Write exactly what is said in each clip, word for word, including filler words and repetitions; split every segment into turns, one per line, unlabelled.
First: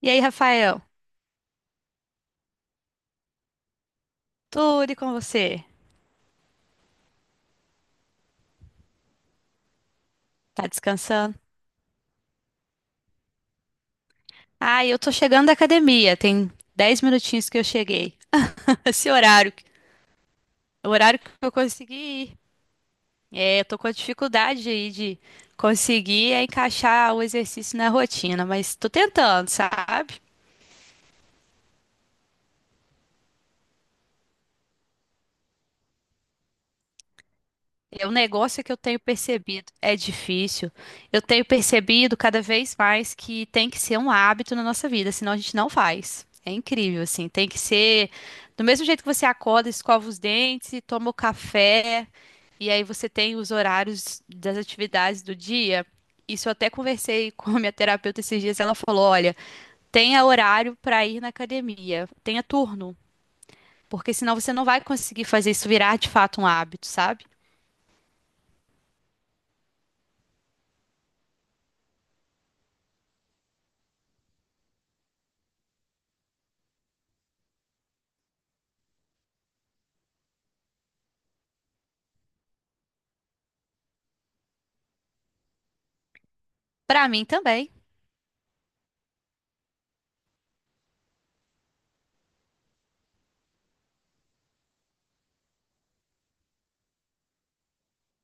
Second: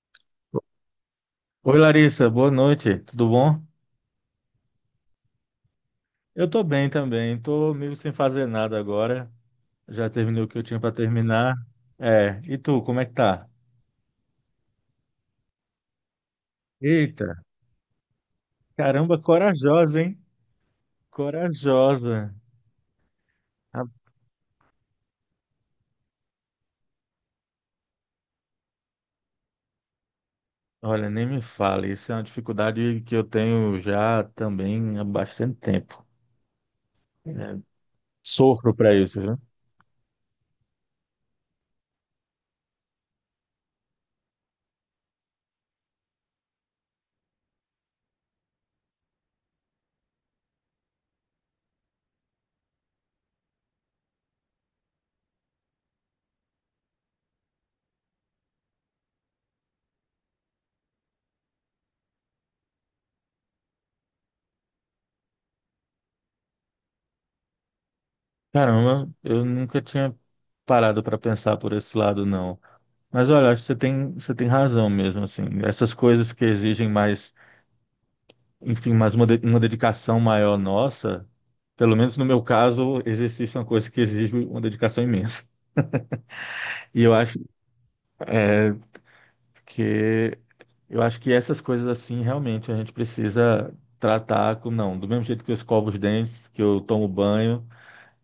E aí, Rafael?
Oi Larissa, boa noite, tudo bom?
Tudo e com você?
Eu tô bem também, tô meio sem fazer nada agora, já terminei o que eu
Tá
tinha para
descansando?
terminar. É, e tu, como é que tá?
Ah, eu tô chegando da academia. Tem dez
Eita,
minutinhos que eu cheguei. Esse
caramba,
horário,
corajosa, hein?
é o horário que eu
Corajosa.
consegui ir. É, eu tô
Ah,
com a dificuldade aí de conseguir encaixar o exercício na rotina, mas tô tentando, sabe?
olha, nem me fale, isso é uma dificuldade que eu tenho já também há bastante tempo. É,
O negócio que
sofro
eu
para
tenho
isso, viu?
percebido é difícil. Eu tenho percebido cada vez mais que tem que ser um hábito na nossa vida, senão a gente não faz. É incrível, assim. Tem que ser do mesmo jeito que você acorda, escova os dentes, e toma o café, e aí você tem os horários das atividades do dia. Isso eu até conversei com a minha terapeuta esses dias. Ela falou: olha, tenha horário para ir na academia, tenha turno, porque senão você não vai conseguir fazer isso virar de fato um hábito, sabe?
Caramba, eu nunca tinha parado para pensar por esse lado, não. Mas olha, acho que você tem, você tem razão mesmo, assim. Essas coisas que exigem mais enfim, mas uma, de- uma dedicação maior nossa, pelo menos no meu caso, exercício é uma coisa que exige uma dedicação imensa. E
Para
eu
mim
acho
também.
é, que eu acho que essas coisas assim realmente a gente precisa tratar com, não, do mesmo jeito que eu escovo os dentes, que eu tomo banho,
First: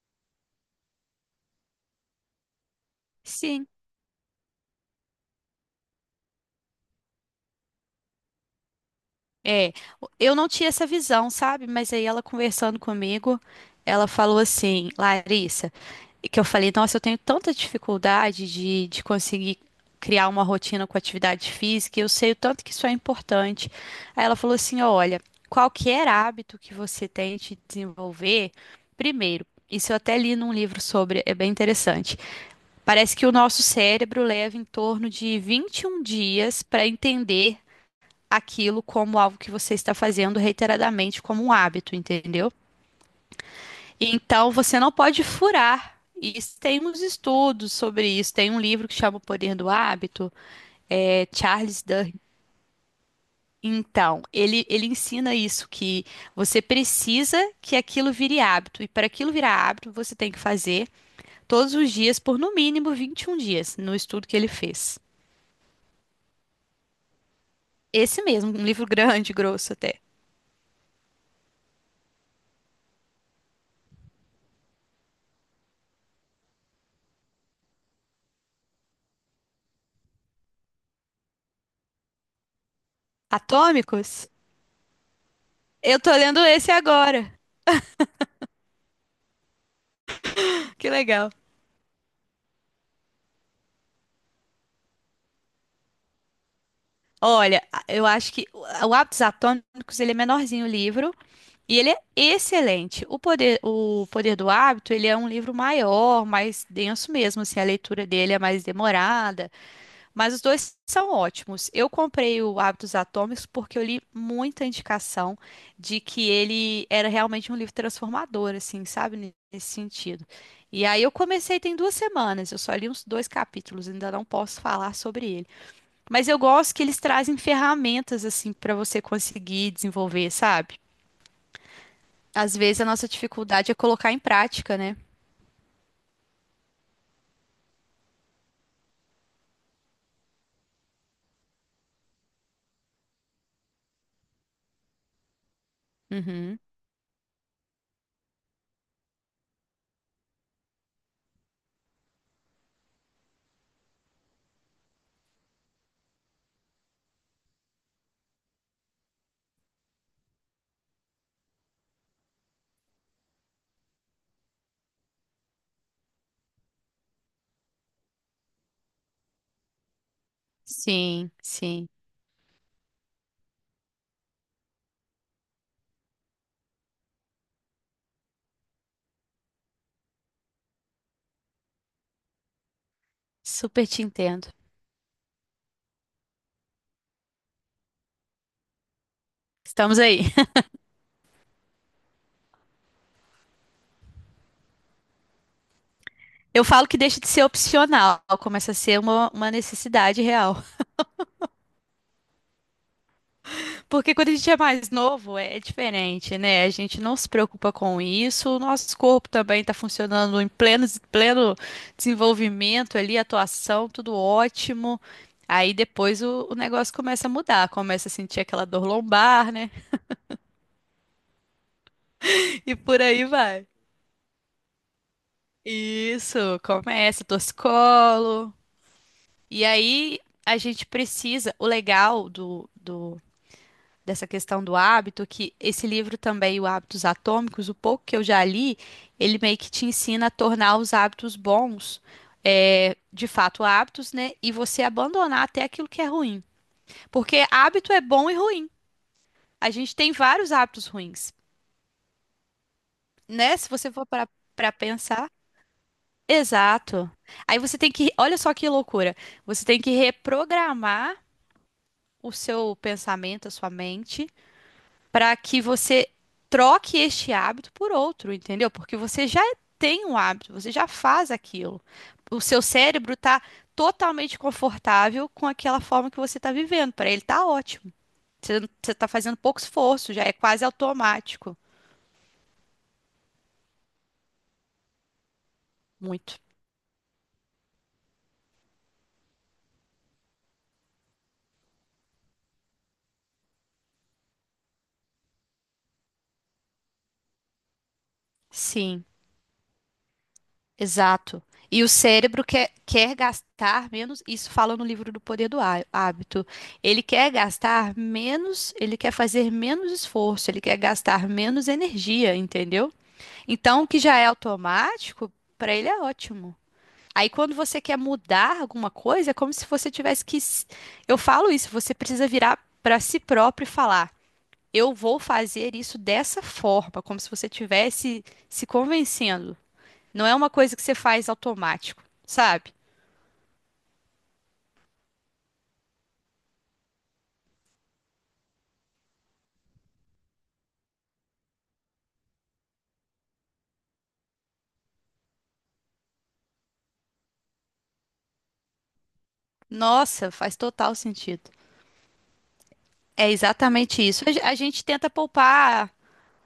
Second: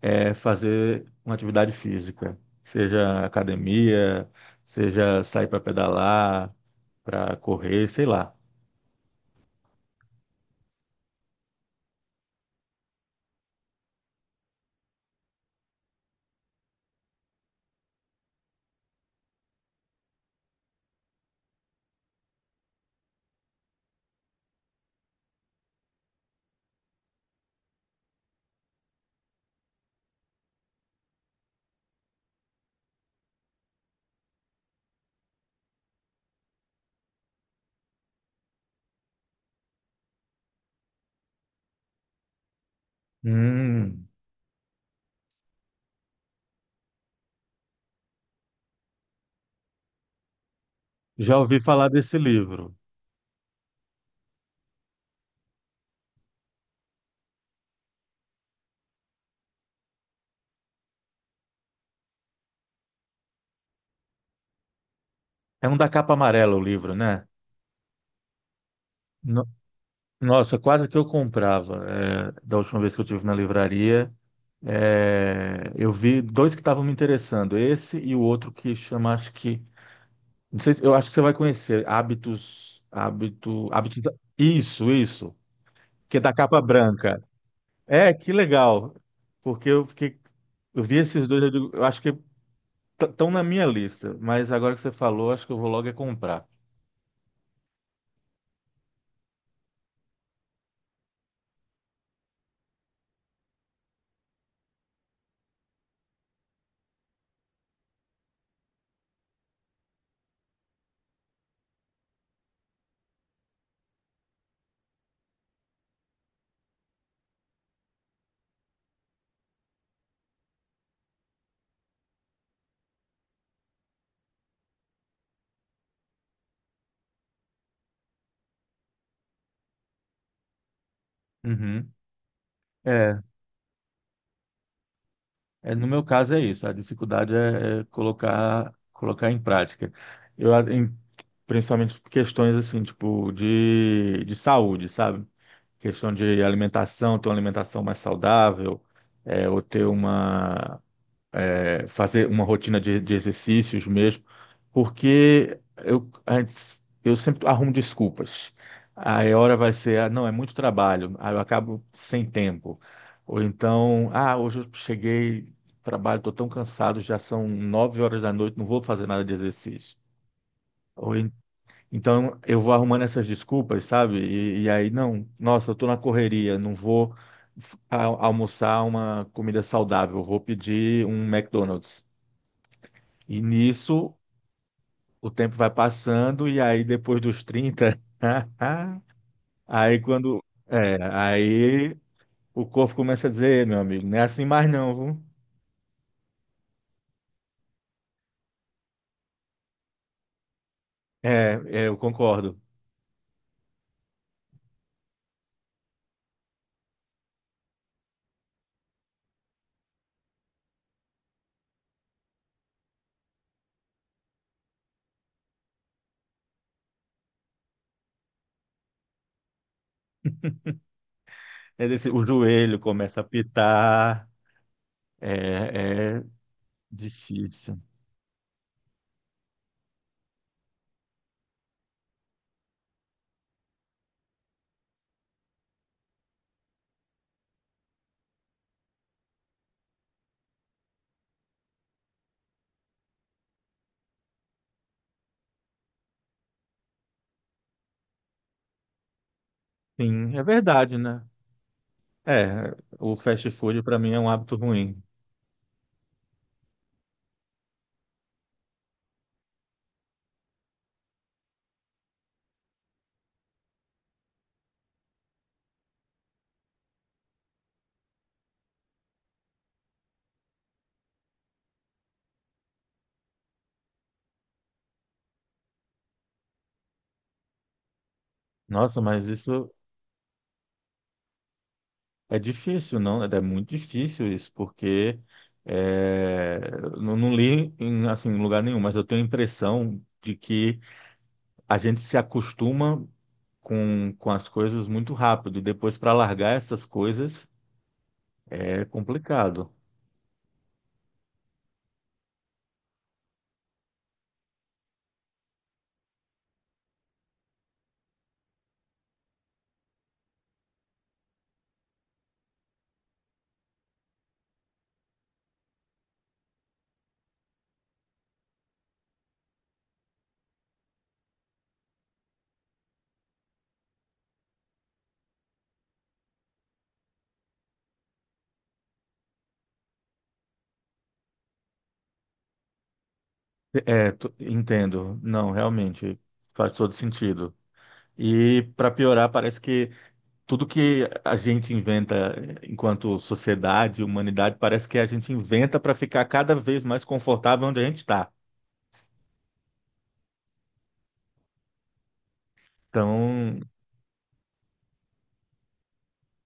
é fazer uma atividade física, seja
Sim,
academia, seja sair para pedalar, para correr, sei lá.
é. Eu não tinha essa visão, sabe? Mas aí ela conversando comigo, ela falou assim, Larissa, que eu falei, nossa, eu tenho tanta dificuldade de, de conseguir criar uma rotina com atividade física, e eu sei o tanto que isso é importante. Aí ela falou assim, olha, qualquer hábito que você tente desenvolver, primeiro, isso eu até li num livro sobre, é bem interessante. Parece que o nosso cérebro leva em torno de vinte e um dias para entender aquilo como algo que você está fazendo reiteradamente como um hábito, entendeu?
Hum,
Então você não pode furar. E isso tem uns estudos sobre isso. Tem um livro que chama O Poder do Hábito, é
já ouvi
Charles
falar
Duhigg.
desse livro.
Então, ele, ele ensina isso, que você precisa que aquilo vire hábito. E para aquilo virar hábito, você tem que fazer todos os dias por no mínimo vinte e um dias, no estudo que ele fez.
É um da capa amarela o livro, né?
Esse mesmo, um livro grande,
No-
grosso até.
Nossa, quase que eu comprava. É, da última vez que eu tive na livraria, é, eu vi dois que estavam me interessando. Esse e o outro que chama, acho que, não sei, se- eu acho que você vai conhecer. Hábitos, hábito, hábitos.
Atômicos?
Isso, isso.
Eu tô
Que é da
lendo
capa
esse
branca.
agora.
É, que legal. Porque eu fiquei, eu
Que
vi esses
legal.
dois, eu, digo, eu acho que estão na minha lista. Mas agora que você falou, acho que eu vou logo é comprar.
Olha, a- eu acho que o o Hábitos Atômicos, ele é menorzinho o livro e ele é excelente. O Poder, o Poder do Hábito, ele é um livro maior, mais denso mesmo, assim, a leitura dele é mais demorada, mas os dois são ótimos. Eu comprei o Hábitos Atômicos porque eu li muita indicação de que ele era realmente um livro transformador, assim, sabe, ne- nesse sentido. E aí eu comecei tem duas semanas, eu só li uns dois capítulos, ainda não posso falar sobre ele. Mas eu gosto que eles trazem ferramentas assim para você conseguir desenvolver, sabe?
Uhum.
Às vezes a nossa
É.
dificuldade é colocar em prática, né?
É, no meu caso é isso, a dificuldade é, é colocar, colocar em prática. Eu, a- em- Principalmente questões assim, tipo, de, de saúde, sabe? Questão de
Uhum.
alimentação, ter uma alimentação mais saudável, é, ou ter uma, fazer uma rotina de, de exercícios mesmo, porque eu, antes, eu sempre arrumo desculpas. Aí a hora vai ser, ah, não, é muito trabalho, aí eu acabo sem tempo. Ou então, ah, hoje eu cheguei, trabalho, estou tão cansado, já são nove horas da noite, não vou fazer nada de exercício. Ou en-
Sim, sim.
então eu vou arrumando essas desculpas, sabe? E, e aí, não, nossa, eu estou na correria, não vou. f- a- Almoçar uma comida saudável, vou pedir um McDonald's. E
Super te
nisso
entendo.
o tempo vai passando, e aí depois dos trinta
Estamos
aí
aí.
quando. É, aí o corpo começa a dizer, "Ei, meu amigo, não é assim mais não, viu?"
Eu falo que deixa de ser opcional, começa a ser uma, uma necessidade real.
É, é, eu concordo.
Porque quando a gente é mais novo, é diferente, né? A gente não se preocupa com isso. O nosso corpo também está funcionando em pleno, pleno desenvolvimento ali, atuação, tudo ótimo. Aí depois o, o negócio começa a mudar, começa a sentir aquela dor lombar, né?
É desse- o
E
joelho
por
começa a
aí vai.
pitar, é, é
Isso, começa,
difícil.
torcicolo. E aí a gente precisa. O legal do, do dessa questão do hábito, que esse livro também, o Hábitos Atômicos, o pouco que eu já li, ele meio que te ensina a tornar os hábitos bons, é, de fato hábitos, né? E você abandonar até aquilo que é ruim. Porque hábito é bom e ruim. A gente tem
Sim, é
vários hábitos
verdade, né?
ruins,
É, o fast
né? Se
food
você
para
for
mim é
para
um hábito
para
ruim.
pensar. Exato. Aí você tem que, olha só que loucura. Você tem que reprogramar o seu pensamento, a sua mente para que você troque este hábito por outro, entendeu? Porque você já tem um hábito, você já faz aquilo. O seu cérebro está totalmente confortável com aquela forma que você está vivendo. Para ele está ótimo. Você
Nossa,
está
mas
fazendo pouco
isso
esforço, já é quase automático.
é difícil, não? Né? É muito difícil isso, porque
Muito.
é, não, não li em, assim, em lugar nenhum, mas eu tenho a impressão de que a gente se acostuma com, com as coisas muito rápido, e depois para largar essas coisas é
Sim.
complicado.
Exato. E o cérebro quer, quer gastar menos, isso fala no livro do Poder do Há- Hábito. Ele quer gastar menos, ele quer fazer menos esforço, ele quer gastar menos energia, entendeu? Então, o que já é automático, para ele é ótimo. Aí, quando você quer mudar alguma coisa, é como se você tivesse que. s- Eu falo isso, você precisa virar para si próprio e falar: eu vou fazer isso dessa forma, como se você tivesse se convencendo. Não é uma coisa que você faz automático, sabe?
É, tu- entendo. Não, realmente faz todo sentido. E para piorar, parece que tudo que a gente inventa enquanto sociedade, humanidade, parece que a gente inventa para ficar cada vez mais confortável onde a gente está.
Nossa, faz total sentido. É
Então,
exatamente isso. A ge- a gente tenta poupar,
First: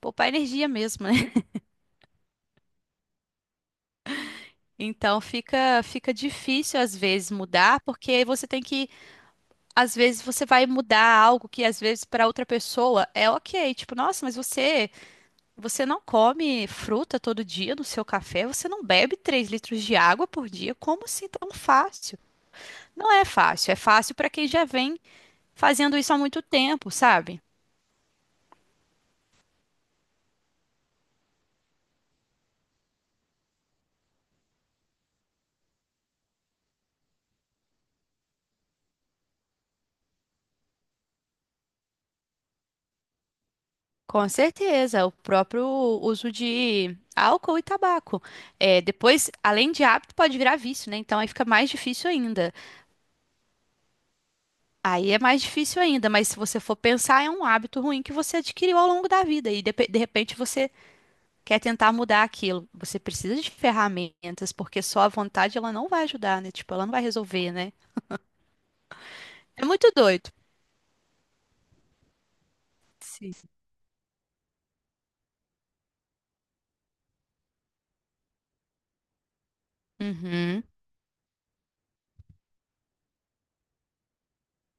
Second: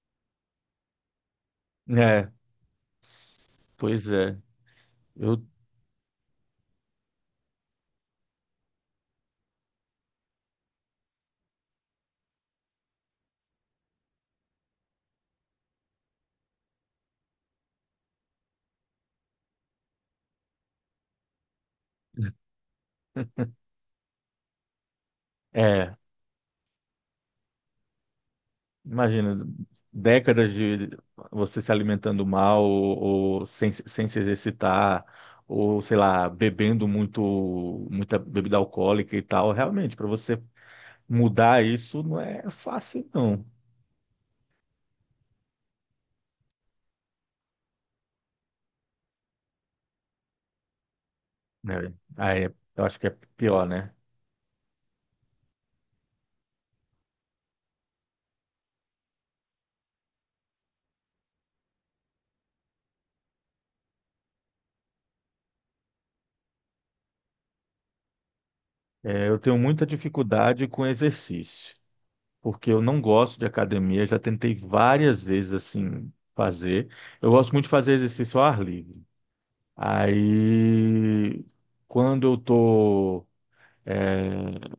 poupar energia mesmo, né?
é, pois é.
Então
Eu,
fica, fica difícil às vezes mudar, porque aí você tem que, às vezes você vai mudar algo que às vezes para outra pessoa é ok, tipo, nossa, mas você, você não come fruta todo dia no seu café, você não bebe três litros de água por dia, como assim tão fácil? Não é fácil, é fácil para quem já vem
é,
fazendo isso há muito tempo, sabe?
imagina, décadas de você se alimentando mal ou, ou sem, sem se exercitar, ou sei lá, bebendo muito, muita bebida alcoólica e tal. Realmente, para você mudar isso não é fácil, não.
Com certeza, o próprio uso de álcool e tabaco. É, depois, além de hábito, pode virar vício, né? Então aí fica mais
Né?
difícil
Aí,
ainda.
eu acho que é pior, né?
Aí é mais difícil ainda, mas se você for pensar, é um hábito ruim que você adquiriu ao longo da vida e de, de repente você quer tentar mudar aquilo. Você precisa de ferramentas, porque só a vontade ela não vai ajudar, né? Tipo, ela não vai resolver, né?
É, eu tenho
É
muita
muito doido.
dificuldade com exercício. Porque eu não
Sim.
gosto de academia, já tentei várias vezes assim fazer. Eu gosto muito de fazer exercício ao ar livre.
Uhum.
Aí, quando eu tô é,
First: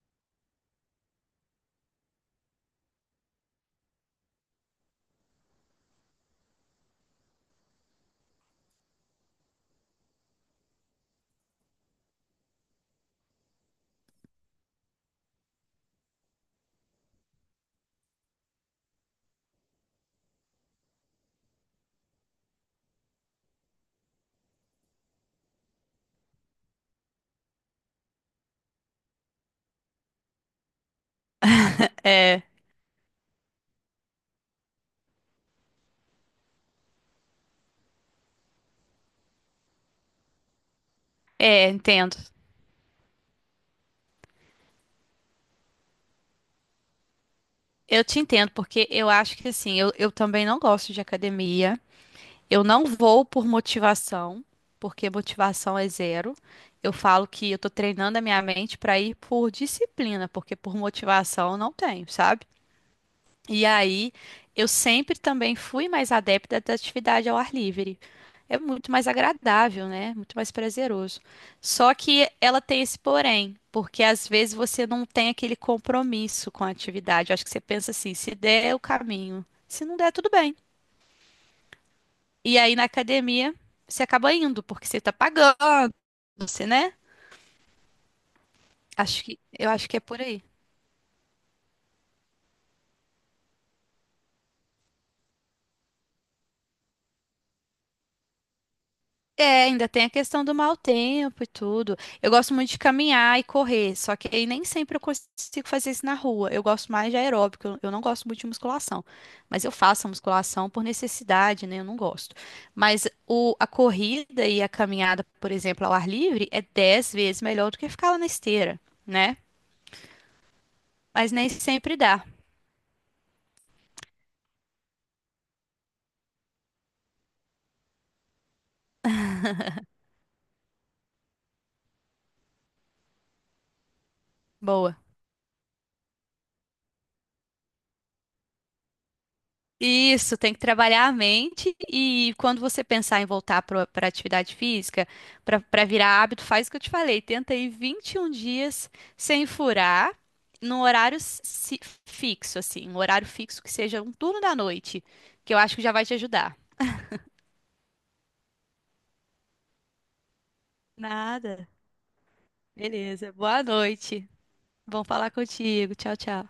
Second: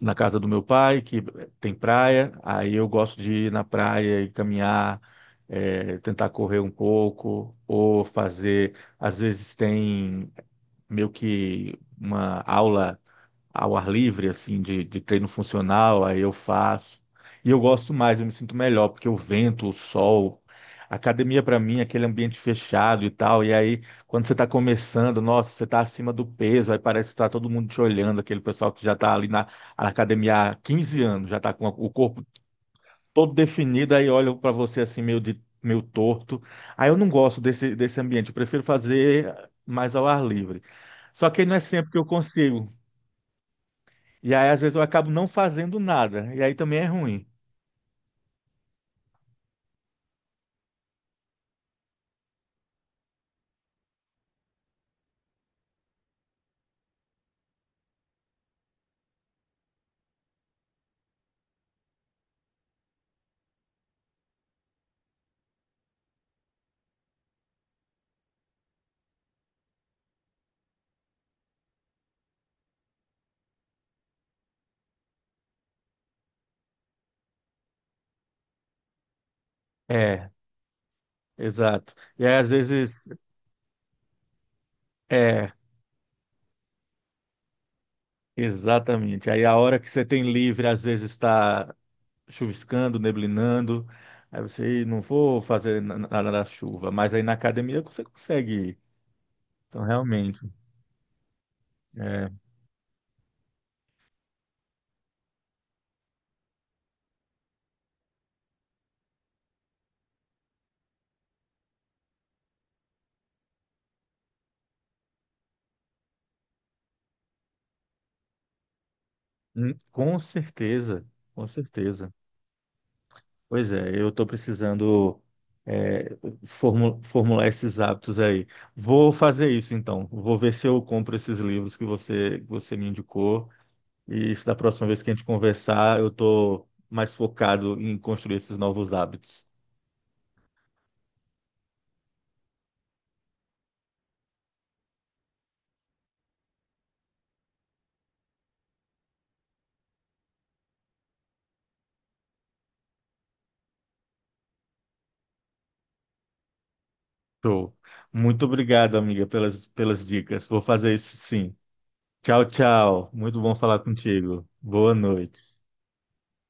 na casa do meu pai, que tem praia, aí eu gosto de ir na praia e caminhar, é, tentar correr um pouco, ou fazer, às vezes tem meio que uma aula ao ar livre, assim, de, de treino funcional, aí eu faço. E eu gosto mais, eu me sinto melhor, porque o vento, o sol, a academia para mim, é aquele ambiente fechado e tal, e aí quando você está começando, nossa, você está acima do peso, aí parece que está todo mundo te olhando, aquele pessoal que já está ali na, na academia há quinze anos, já está com a- o corpo
É,
todo definido, aí olha para você assim, meio de meio torto. Aí eu não gosto desse, desse ambiente, eu prefiro fazer mais ao ar livre. Só que não é
é,
sempre que eu
entendo.
consigo. E aí, às vezes, eu acabo não fazendo nada. E aí também é ruim.
Eu te entendo, porque eu acho que assim, eu, eu também não gosto de academia. Eu não vou por motivação, porque motivação é zero. Eu falo que eu tô treinando a minha mente para ir por disciplina, porque por motivação eu não tenho, sabe? E aí, eu sempre também fui mais adepta da atividade ao ar livre. É muito mais agradável, né? Muito mais prazeroso. Só que ela tem esse porém, porque às vezes você não tem aquele compromisso com a atividade. Eu acho que você pensa assim, se der é o caminho, se não der,
É,
tudo bem.
exato. E aí, às
E aí na
vezes,
academia você acaba indo, porque você tá
é,
pagando, você, né? Acho
exatamente.
que
Aí a
eu
hora que
acho que é
você
por
tem
aí.
livre, às vezes está chuviscando, neblinando. Aí você, "Ih, não vou fazer na- nada na chuva." Mas aí na academia você consegue ir.
É,
Então,
ainda tem a
realmente,
questão do mau tempo e tudo. Eu
é,
gosto muito de caminhar e correr, só que aí nem sempre eu consigo fazer isso na rua. Eu gosto mais de aeróbico, eu eu não gosto muito de musculação. Mas eu faço a musculação por necessidade, né? Eu não gosto. Mas o, a corrida e a caminhada, por exemplo, ao ar livre, é dez vezes melhor do que ficar lá na esteira, né?
hum, com certeza,
Mas
com
nem sempre
certeza.
dá.
Pois é, eu estou precisando é, formu- formular esses hábitos aí. Vou fazer isso então. Vou ver se eu compro esses livros que você, você me indicou. E se da próxima
Boa.
vez que a gente conversar, eu estou mais focado em construir esses novos hábitos.
Isso, tem que trabalhar a mente e quando você pensar em voltar para a atividade física, para virar hábito, faz o que eu te falei, tenta ir vinte e um dias sem furar, num horário si- fixo, assim, um horário fixo que seja um turno da noite, que eu acho que já vai te ajudar.
Show. Muito obrigado, amiga, pelas, pelas dicas. Vou fazer isso sim.
Nada.
Tchau, tchau.
Beleza.
Muito bom
Boa
falar
noite.
contigo. Boa
Bom falar
noite.
contigo. Tchau, tchau.